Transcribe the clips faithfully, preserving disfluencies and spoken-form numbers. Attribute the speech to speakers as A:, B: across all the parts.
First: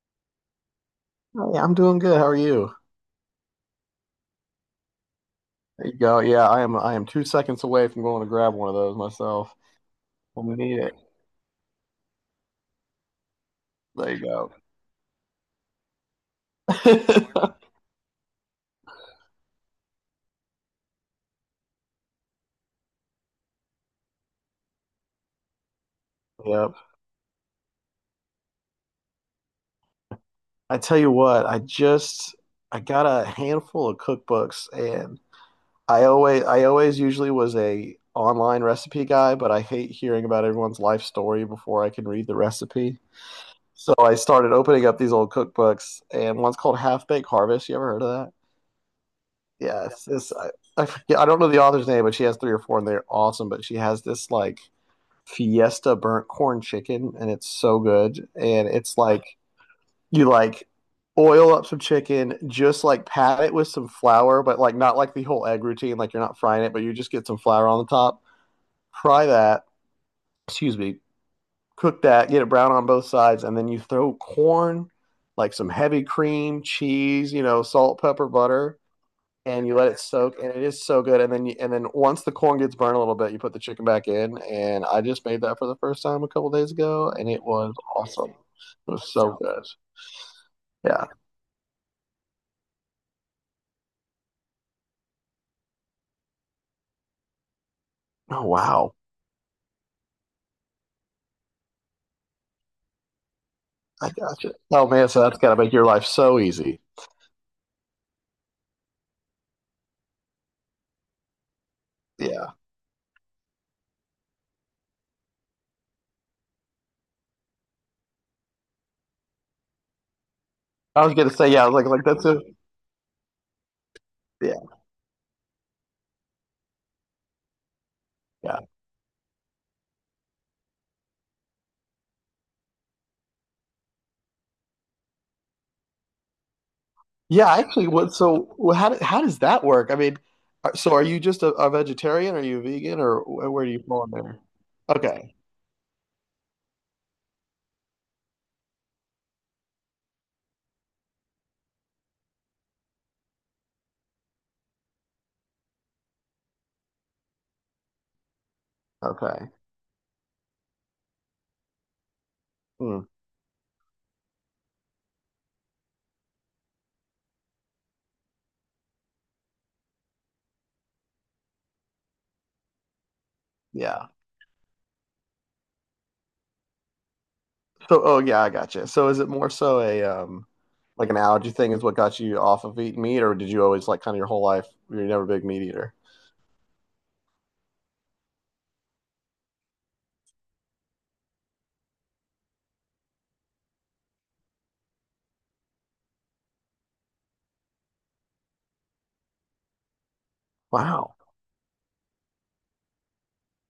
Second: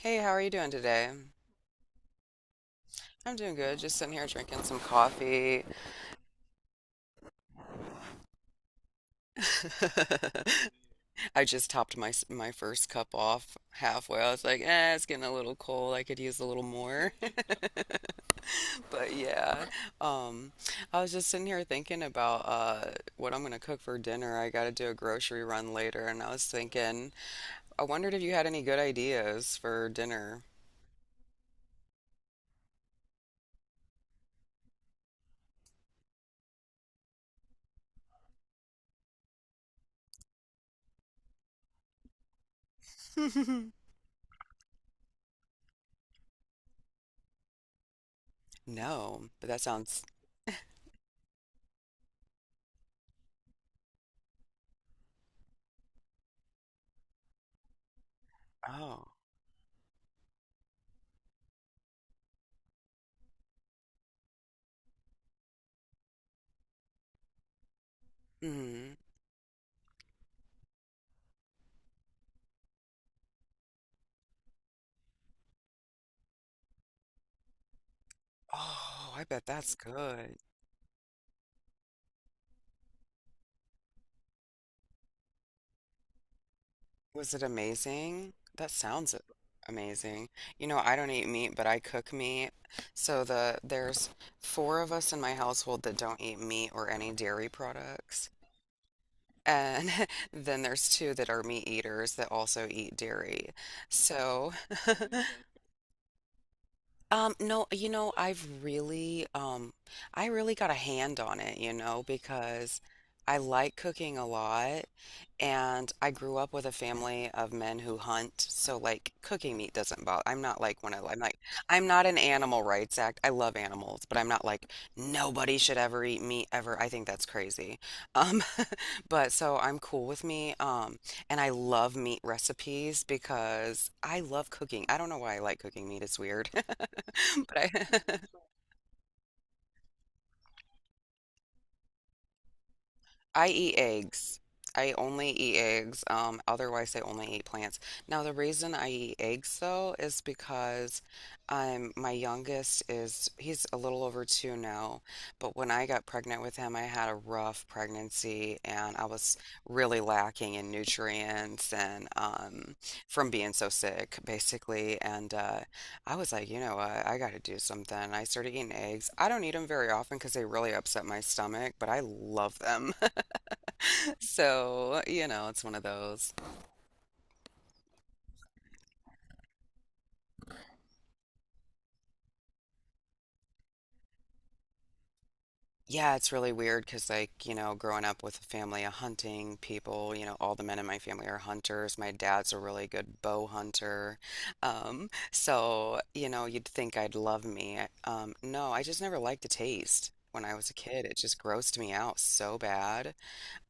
A: Hey, how are you doing today?
B: Hey, I'm doing good. How are you?
A: I'm doing good. Just sitting here drinking some coffee.
B: There you go. Yeah, I am I am two seconds away from going to grab one of those myself when we need it.
A: I just topped my s- my first cup off
B: There
A: halfway.
B: you
A: I was
B: go.
A: like, eh, it's getting a little cold. I could use a little more. But yeah, um, I was just sitting here thinking about uh, what I'm gonna cook for dinner. I gotta do a grocery run later, and I was
B: Yep.
A: thinking, I wondered if you had any good ideas for dinner.
B: I tell you what, I just I got a handful of cookbooks, and I always I always usually was a online recipe guy, but I hate hearing about everyone's life story before I can read the recipe. So I started opening up these old cookbooks, and one's called Half Baked Harvest. You ever heard of that?
A: No, but that
B: Yeah,
A: sounds.
B: it's this. I, I forget. I don't know the author's name, but she has three or four, and they're awesome. But she has this, like, Fiesta burnt corn chicken, and it's so good. And it's
A: Oh.
B: like you, like, oil up some chicken, just like pat it with some flour, but like not like the whole egg routine. Like, you're not frying it, but you just get some flour on the top.
A: Mm-hmm.
B: Fry that. Excuse me. Cook that. Get it brown on both sides, and then you throw corn, like some heavy cream, cheese, you know, salt, pepper, butter,
A: Oh, I bet
B: and
A: that's
B: you let it
A: good.
B: soak, and it is so good. And then you, and then once the corn gets burned a little bit, you put the chicken back in, and I just made that for the first time a couple days ago, and
A: Was it
B: it was awesome.
A: amazing?
B: It
A: That
B: was
A: sounds a-
B: so good.
A: amazing. You know, I
B: Yeah.
A: don't eat meat, but I cook meat. So the there's four of us in my household that don't eat meat or any dairy products.
B: Oh wow,
A: And then there's two that are meat eaters that also eat dairy.
B: I got
A: So
B: you. Oh man, so that's gotta make your life so easy.
A: Um, no, you know, I've really, um, I really got a hand on it, you know,
B: Yeah,
A: because I like cooking a lot and I grew up with a family of men who hunt. So like cooking meat doesn't bother. I'm not like one
B: I
A: of,
B: was
A: I'm
B: gonna
A: like,
B: say yeah. I was
A: I'm
B: like like
A: not an
B: that's a
A: animal rights act. I love animals, but I'm not like
B: yeah,
A: nobody should ever eat meat ever. I think that's crazy. Um,
B: yeah,
A: but so I'm cool with me. Um, and I love meat recipes because I love cooking. I don't know why I like cooking meat. It's weird.
B: yeah.
A: but I
B: Actually, what so wh- how do- how does that work? I mean, are- so are you just a, a vegetarian? Are you vegan, or
A: I
B: wh- where do
A: eat
B: you fall in there?
A: eggs. I only
B: Okay,
A: eat eggs. Um, otherwise, I only eat plants. Now, the reason I eat eggs though is because um, my youngest is he's a little over two now, but when I got pregnant with him, I had a rough pregnancy and I was
B: okay.
A: really lacking in nutrients and um,
B: Mm,
A: from being so sick, basically. And uh, I was like, you know what, I got to do something. I started eating eggs. I don't eat them very often because they really upset my stomach, but I love them.
B: yeah.
A: So, you know, it's one of those.
B: So, oh yeah, I gotcha. So, is it more so a um, like an allergy thing is what got you off of eating meat, or did you always like kind of your whole life you're never a big meat eater?
A: Yeah, it's really weird because, like, you know, growing up with a family of hunting people, you know, all the men in my family are hunters. My dad's a really good bow hunter. Um, so, you know, you'd think I'd love me. Um, no, I just never liked the taste. When I was a kid,
B: Wow.
A: it just grossed me out so bad.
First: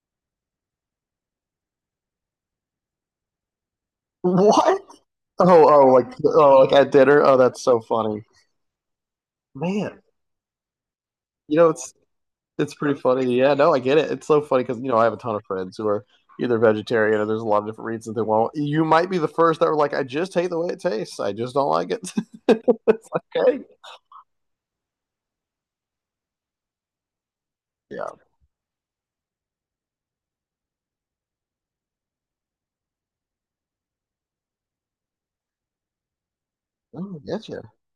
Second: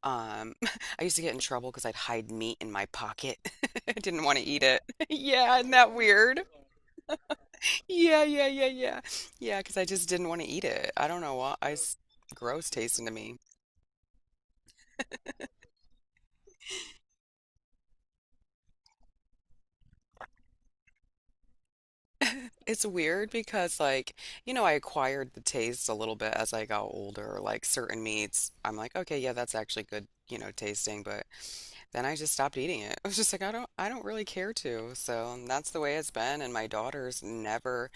A: Um, I used to get in trouble because I'd hide meat in my pocket. I didn't want to eat it.
B: What?
A: Yeah,
B: Oh,
A: isn't
B: oh,
A: that
B: like,
A: weird?
B: oh, like at dinner. Oh, that's so
A: Yeah,
B: funny,
A: yeah, yeah, yeah. Yeah, because I
B: man.
A: just didn't want to eat it. I don't know why.
B: You know,
A: I
B: it's
A: s- gross
B: it's pretty
A: tasting to
B: funny.
A: me.
B: Yeah, no, I get it. It's so funny because you know I have a ton of friends who are either vegetarian or there's a lot of different reasons they won't. You might be the first that were like, I just hate the way it tastes. I just don't like it.
A: It's
B: It's like,
A: weird
B: okay,
A: because, like, you know, I acquired the taste a little bit as I got older. Like, certain
B: yeah.
A: meats, I'm like, okay, yeah, that's actually good, you know, tasting. But then I just stopped eating it. I was just like, I don't, I don't really care to. So that's the way it's been. And my
B: Oh, I
A: daughters
B: get you.
A: never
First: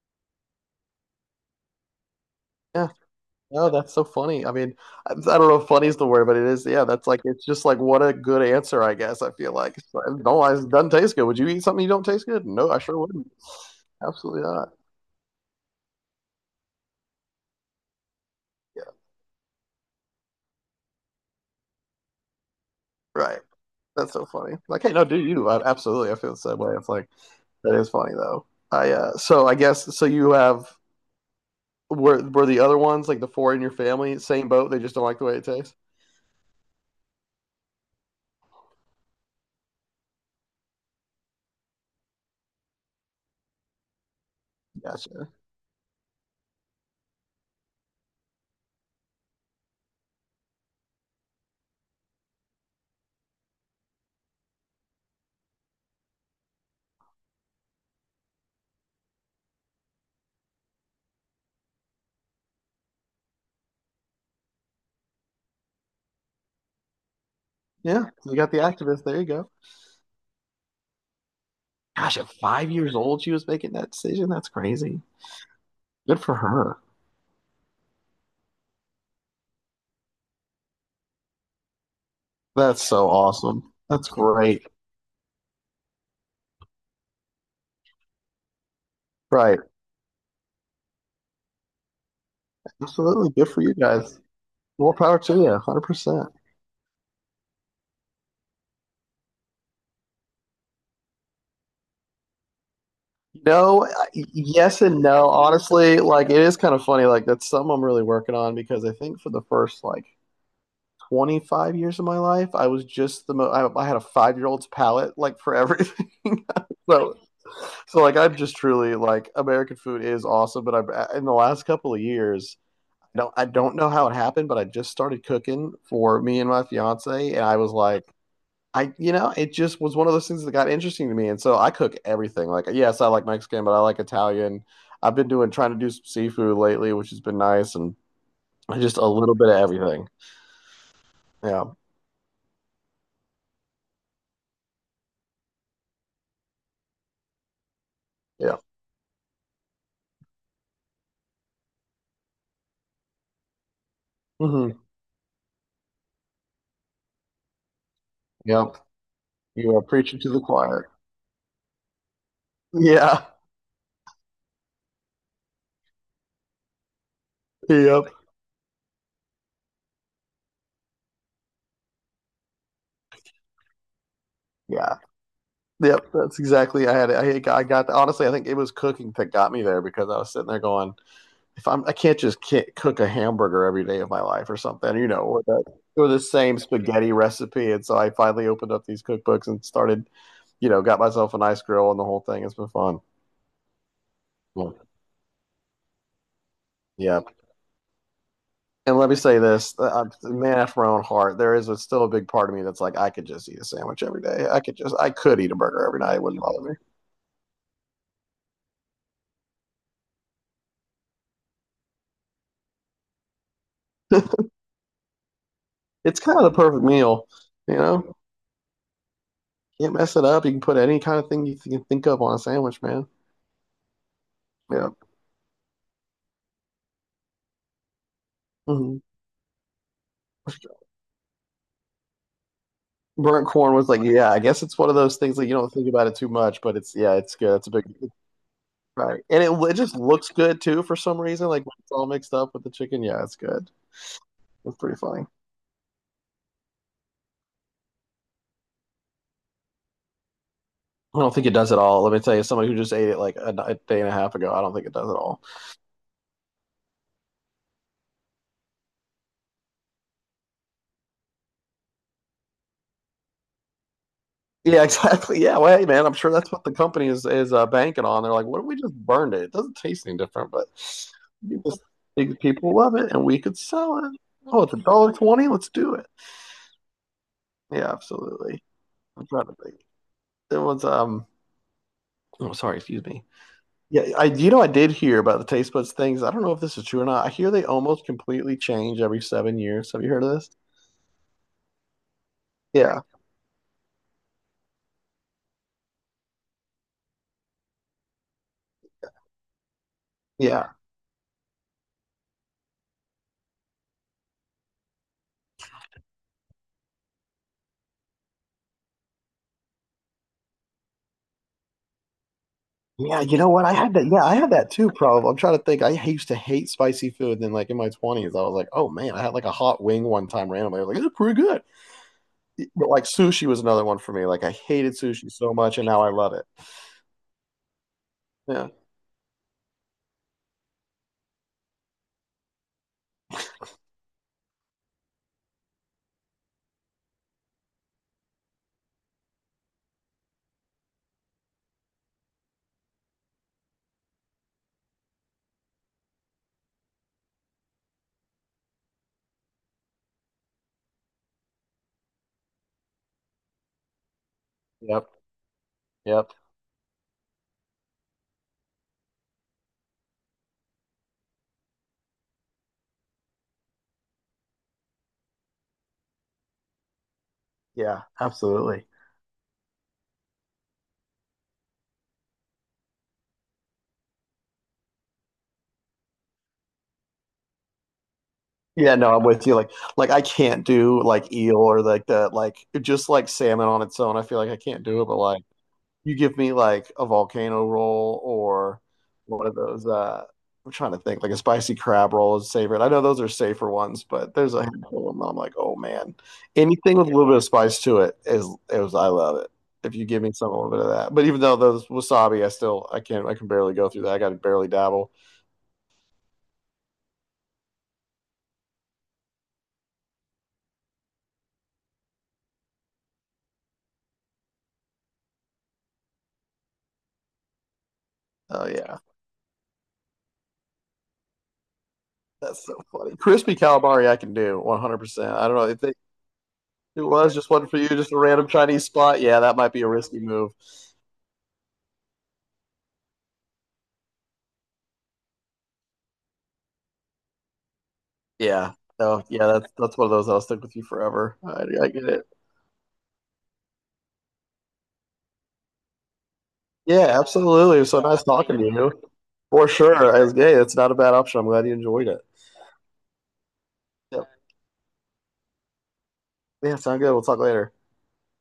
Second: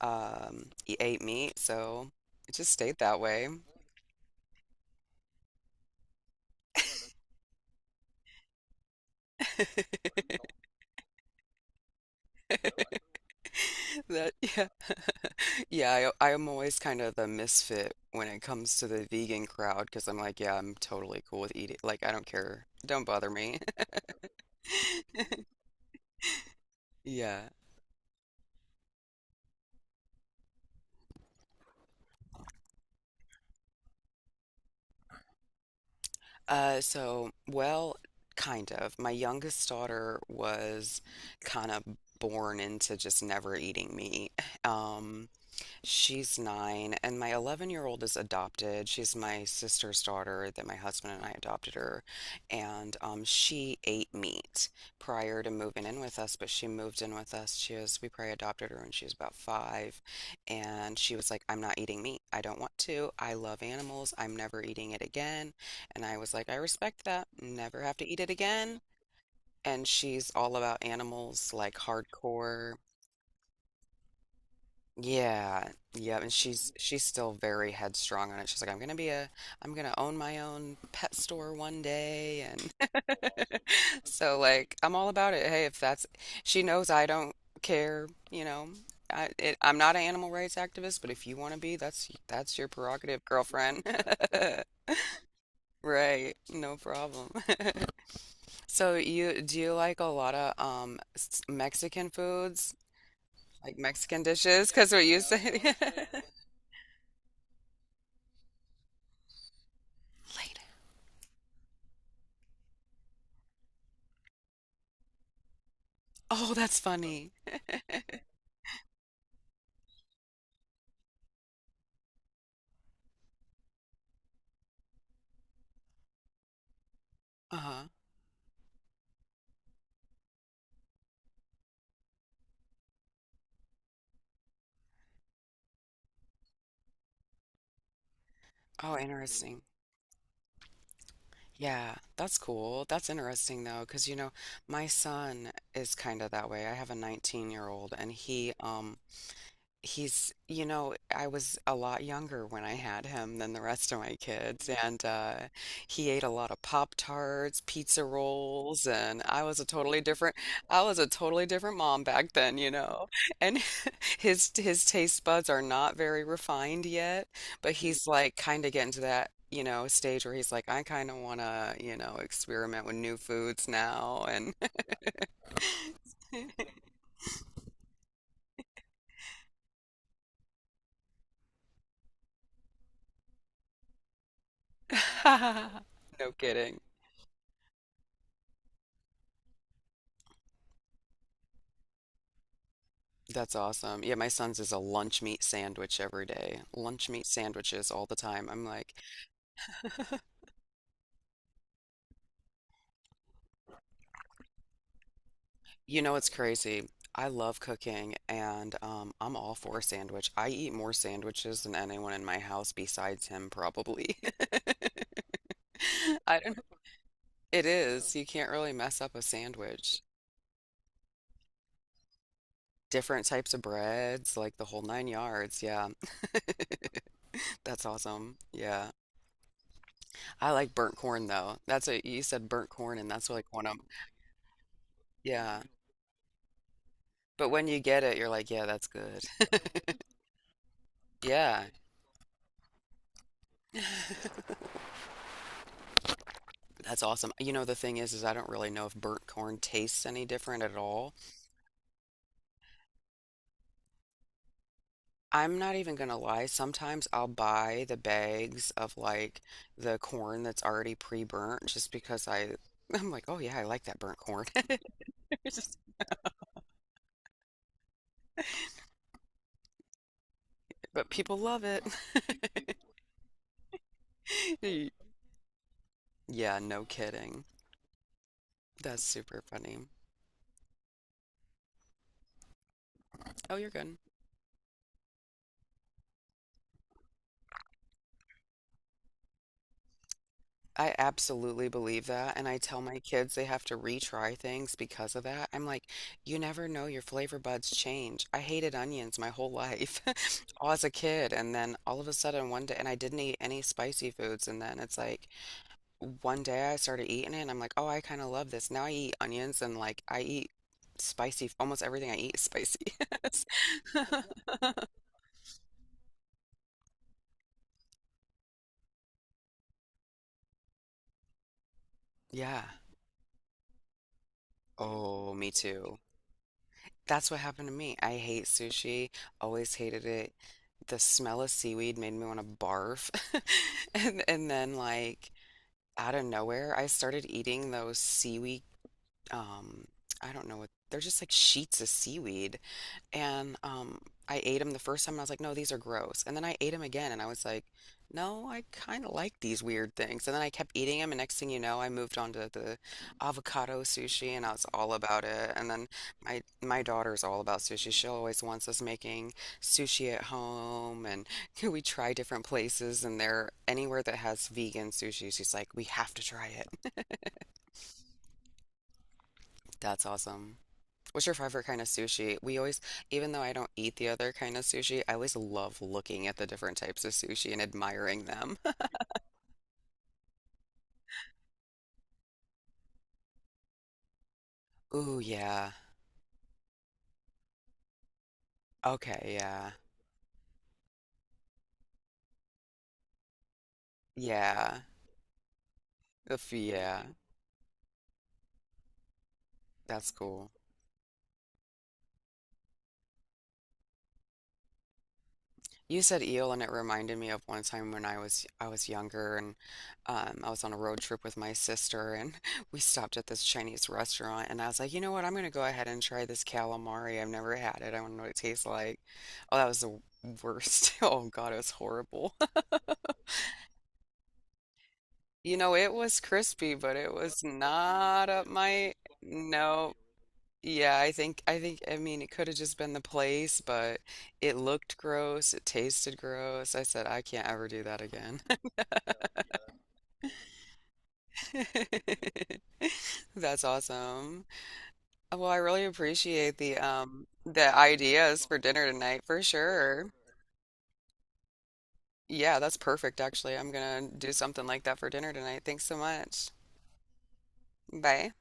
A: um, e- ate meat, so it just
B: Yeah,
A: stayed that way.
B: no, that's so funny. I mean, I I don't know if funny is the word, but it is. Yeah, that's like it's just like what a good answer, I guess. I feel like, it's like, no, it doesn't taste good. Would you eat something you don't taste good? No, I sure wouldn't.
A: That,
B: Absolutely
A: yeah.
B: not.
A: Yeah, I, I'm always kind of the misfit when it comes
B: Yeah,
A: to the vegan crowd because I'm like, yeah, I'm totally cool with eating. Like, I don't care. Don't bother
B: right.
A: me.
B: That's so funny. Like, hey, no, do you? I, absolutely, I feel the same way. It's like
A: Yeah.
B: that is funny though. I uh, so I guess so. You have were were the other ones like the four in your family same boat? They just don't like the way it tastes.
A: Uh, so, well, kind of. My youngest daughter was kind of born into just never eating meat. Um,
B: Gotcha.
A: She's nine, and my eleven year old is adopted. She's my sister's daughter that my husband and I adopted her. And um, she ate meat prior to moving in with us, but she moved in with us. She was, we probably adopted her when she was about five. And she was like, I'm not eating meat. I don't want to. I love animals. I'm never eating it again. And I was like, I respect that. Never have to
B: Yeah,
A: eat it
B: you got the
A: again.
B: activist. There you go.
A: And she's all about animals, like
B: Gosh, at five
A: hardcore.
B: years old, she was making that decision. That's crazy.
A: Yeah, yeah,
B: Good
A: and
B: for
A: she's
B: her.
A: she's still very headstrong on it. She's like, I'm gonna be a, I'm gonna own my own pet store one day, and
B: That's so awesome. That's
A: so
B: great.
A: like I'm all about it. Hey, if that's, she knows I don't care, you know. I it,
B: Right.
A: I'm not an animal rights activist, but if you want to be, that's that's your prerogative,
B: Absolutely. Good for you
A: girlfriend.
B: guys. More power to you. one hundred percent.
A: Right, no problem. So you do you like a lot of um s- Mexican foods, like
B: No,
A: Mexican dishes?
B: yes
A: Because
B: and
A: what you
B: no.
A: said.
B: Honestly, like it is kind of funny. Like, that's something I'm really working on because I think for the first like twenty-five years of my life, I was just the mo- I, I had a five year old's palate, like, for everything.
A: Oh, that's
B: so,
A: funny.
B: so like, I'm just truly like American food is awesome, but I've in the last couple of years, I don't I don't know how it happened, but I just started cooking for me and my fiance, and I was
A: Uh-huh.
B: like, I, you know, it just was one of those things that got interesting to me, and so I cook everything. Like, yes, I like Mexican, but I like Italian. I've been doing trying to do some seafood lately, which has been nice, and
A: Oh,
B: just a little bit of
A: interesting.
B: everything. Yeah,
A: Yeah, that's cool. That's interesting though, because you know, my son is kind of that way. I have a nineteen-year-old and he
B: yeah.
A: um he's, you know, I was a lot younger when I had him than the rest of my kids,
B: Hmm.
A: and uh, he ate a lot of Pop-Tarts, pizza
B: Yep.
A: rolls, and I was a
B: You are
A: totally
B: preaching to
A: different,
B: the
A: I
B: choir.
A: was a totally different mom back then, you know.
B: Yeah,
A: And his his taste buds are not very refined yet, but he's
B: yep,
A: like kind of getting to that, you know, stage where he's like, I kind of want to, you know, experiment with new foods now, and
B: yeah. Yep, that's exactly. I had. I, I got. Honestly, I think it was cooking that got me there because I was sitting there going, if I'm, I can't just ki cook a hamburger every day of my life or something, you know, or the, or the
A: no
B: same
A: kidding.
B: spaghetti recipe. And so I finally opened up these cookbooks and started, you know, got myself a nice grill and the whole thing. It's been fun.
A: That's awesome. Yeah, my son's
B: Yeah.
A: is a lunch meat sandwich every day. Lunch
B: Yeah.
A: meat sandwiches all the time. I'm like,
B: And let me say this, uh, I'm, man after my own heart, there is a, still a big part of me that's like, I could just eat a sandwich every day. I could just, I could eat a burger every
A: you know,
B: night. It
A: it's
B: wouldn't bother me.
A: crazy. I love cooking and um, I'm all for a sandwich. I eat more sandwiches than anyone in my house besides him, probably.
B: It's kind
A: I
B: of
A: don't,
B: the
A: it know.
B: perfect meal,
A: It
B: you
A: is.
B: know,
A: You can't really mess up a
B: can't
A: sandwich.
B: mess it up. You can put any kind of thing you can think of on a sandwich, man.
A: Different types of breads, like the whole
B: Yeah.
A: nine yards. Yeah, that's awesome. Yeah.
B: hmm
A: I like burnt corn though. That's a, you said burnt corn and that's like
B: Burnt
A: one of
B: corn
A: 'em.
B: was, like, yeah, I guess it's one of those things that you
A: Yeah.
B: don't think about it too much, but it's yeah, it's
A: But
B: good.
A: when
B: It's a
A: you
B: big
A: get it, you're like, yeah, that's good.
B: Right, and it, it just looks good too for some reason.
A: Yeah.
B: Like, when it's all mixed up with the chicken, yeah, it's good. It's pretty funny.
A: That's awesome. You know, the thing is, is I don't really know if burnt corn tastes any different at all.
B: I don't think it does at all. Let me tell you, somebody who just ate it like a, a day and a half ago, I don't think it does at all.
A: I'm not even gonna lie. Sometimes I'll buy the bags of like the corn that's already pre-burnt just because I I'm like, oh yeah, I like that burnt corn.
B: Yeah, exactly. Yeah,
A: Just-
B: well, hey man, I'm sure that's what the company is is uh, banking on. They're like, what if we just burned it? It doesn't taste any different, but
A: but people
B: we
A: love
B: just
A: it.
B: think people love it and we could sell it. Oh, it's a dollar twenty. Let's do it.
A: Yeah, no kidding.
B: Yeah, absolutely.
A: That's
B: I'm
A: super
B: trying to think.
A: funny.
B: There was um Oh, sorry, excuse me.
A: Oh, you're good.
B: Yeah, I you know I did hear about the taste buds things. I don't know if this is true or not. I hear they almost completely change every seven years. Have you heard of this?
A: I absolutely believe that, and I tell my
B: Yeah.
A: kids they have to retry things because of that. I'm like, you never know, your flavor buds change. I hated onions my whole life all
B: Yeah.
A: as a kid, and then all of a sudden one day, and I didn't eat any spicy foods, and then it's like one day I started eating it, and I'm like, oh, I kind of love this. Now I eat onions, and like I eat spicy, almost everything I eat is spicy.
B: Yeah, you know what? I had that. Yeah, I had that too. Probably. I'm trying to think. I used to hate spicy food. And then, like, in my twenties, I was like, "Oh man!" I had like a hot wing one time randomly. I was like, "It's pretty good."
A: Yeah.
B: But like sushi was another one for me. Like, I hated sushi
A: Oh, me
B: so much, and
A: too.
B: now I love it.
A: That's what happened to me. I hate
B: Yeah.
A: sushi. Always hated it. The smell of seaweed made me want to barf. And and then like out of nowhere, I started eating those seaweed um I don't know what they're just like sheets of seaweed and um, I ate them the first time and I was like, no, these are gross. And then I ate them again and I was like, no, I kind of like these weird things. And then I kept eating them. And next thing you know, I moved on to the avocado sushi and I was all
B: Yep.
A: about it. And then
B: Yep.
A: my, my daughter's all about sushi. She always wants us making sushi at home. And we try different places and they're anywhere that has vegan sushi, she's like, we have to try it.
B: Yeah. Absolutely.
A: That's awesome. What's your favorite kind of sushi? We always, even though I don't eat the other kind of sushi, I always love looking at the different types of sushi and admiring them.
B: Yeah, no, I'm with you. Like, like I can't do like eel, or like the like just like salmon on its own. I feel like I can't do it. But,
A: Ooh,
B: like,
A: yeah.
B: you give me like a volcano roll or
A: Okay,
B: one of
A: yeah.
B: those. Uh, I'm trying to think. Like a spicy crab roll is favorite. I know those are safer ones, but there's a
A: Yeah.
B: handful of them that I'm like, oh man,
A: The
B: anything
A: yeah.
B: with a little bit of spice to it is is I love it. If you
A: That's
B: give me
A: cool.
B: some a little bit of that, but even though those wasabi, I still I can't I can barely go through that. I got to barely dabble.
A: You said eel and it reminded me of one time when I was I was younger and um, I was on a road trip with my sister and we stopped at this Chinese restaurant and I was like, you know what, I'm gonna go ahead and try this calamari. I've never had it. I want to know what it tastes
B: Oh yeah.
A: like. Oh, that was the worst. Oh God, it was horrible.
B: That's so funny. Crispy calamari, I can do one hundred percent. I don't
A: You
B: know
A: know,
B: if
A: it
B: they,
A: was crispy, but
B: it
A: it
B: was
A: was
B: just one for you, just a
A: not up
B: random Chinese
A: my
B: spot. Yeah, that might be a
A: no.
B: risky move.
A: Yeah, I think I think I mean it could have just been the place, but it looked gross, it tasted gross. I said I can't ever do that again.
B: Yeah. Oh yeah, that's that's one of those that'll stick with you forever. I, I get it.
A: That's awesome. Well, I really appreciate the
B: Yeah,
A: um the
B: absolutely. It was so nice
A: ideas for
B: talking to
A: dinner
B: you.
A: tonight for
B: For
A: sure.
B: sure. As gay, it's not a bad option. I'm glad you enjoyed it.
A: Yeah, that's perfect actually. I'm gonna
B: Yep.
A: do something like that for dinner tonight. Thanks so much.
B: Yeah, sound good. We'll talk later.
A: Bye.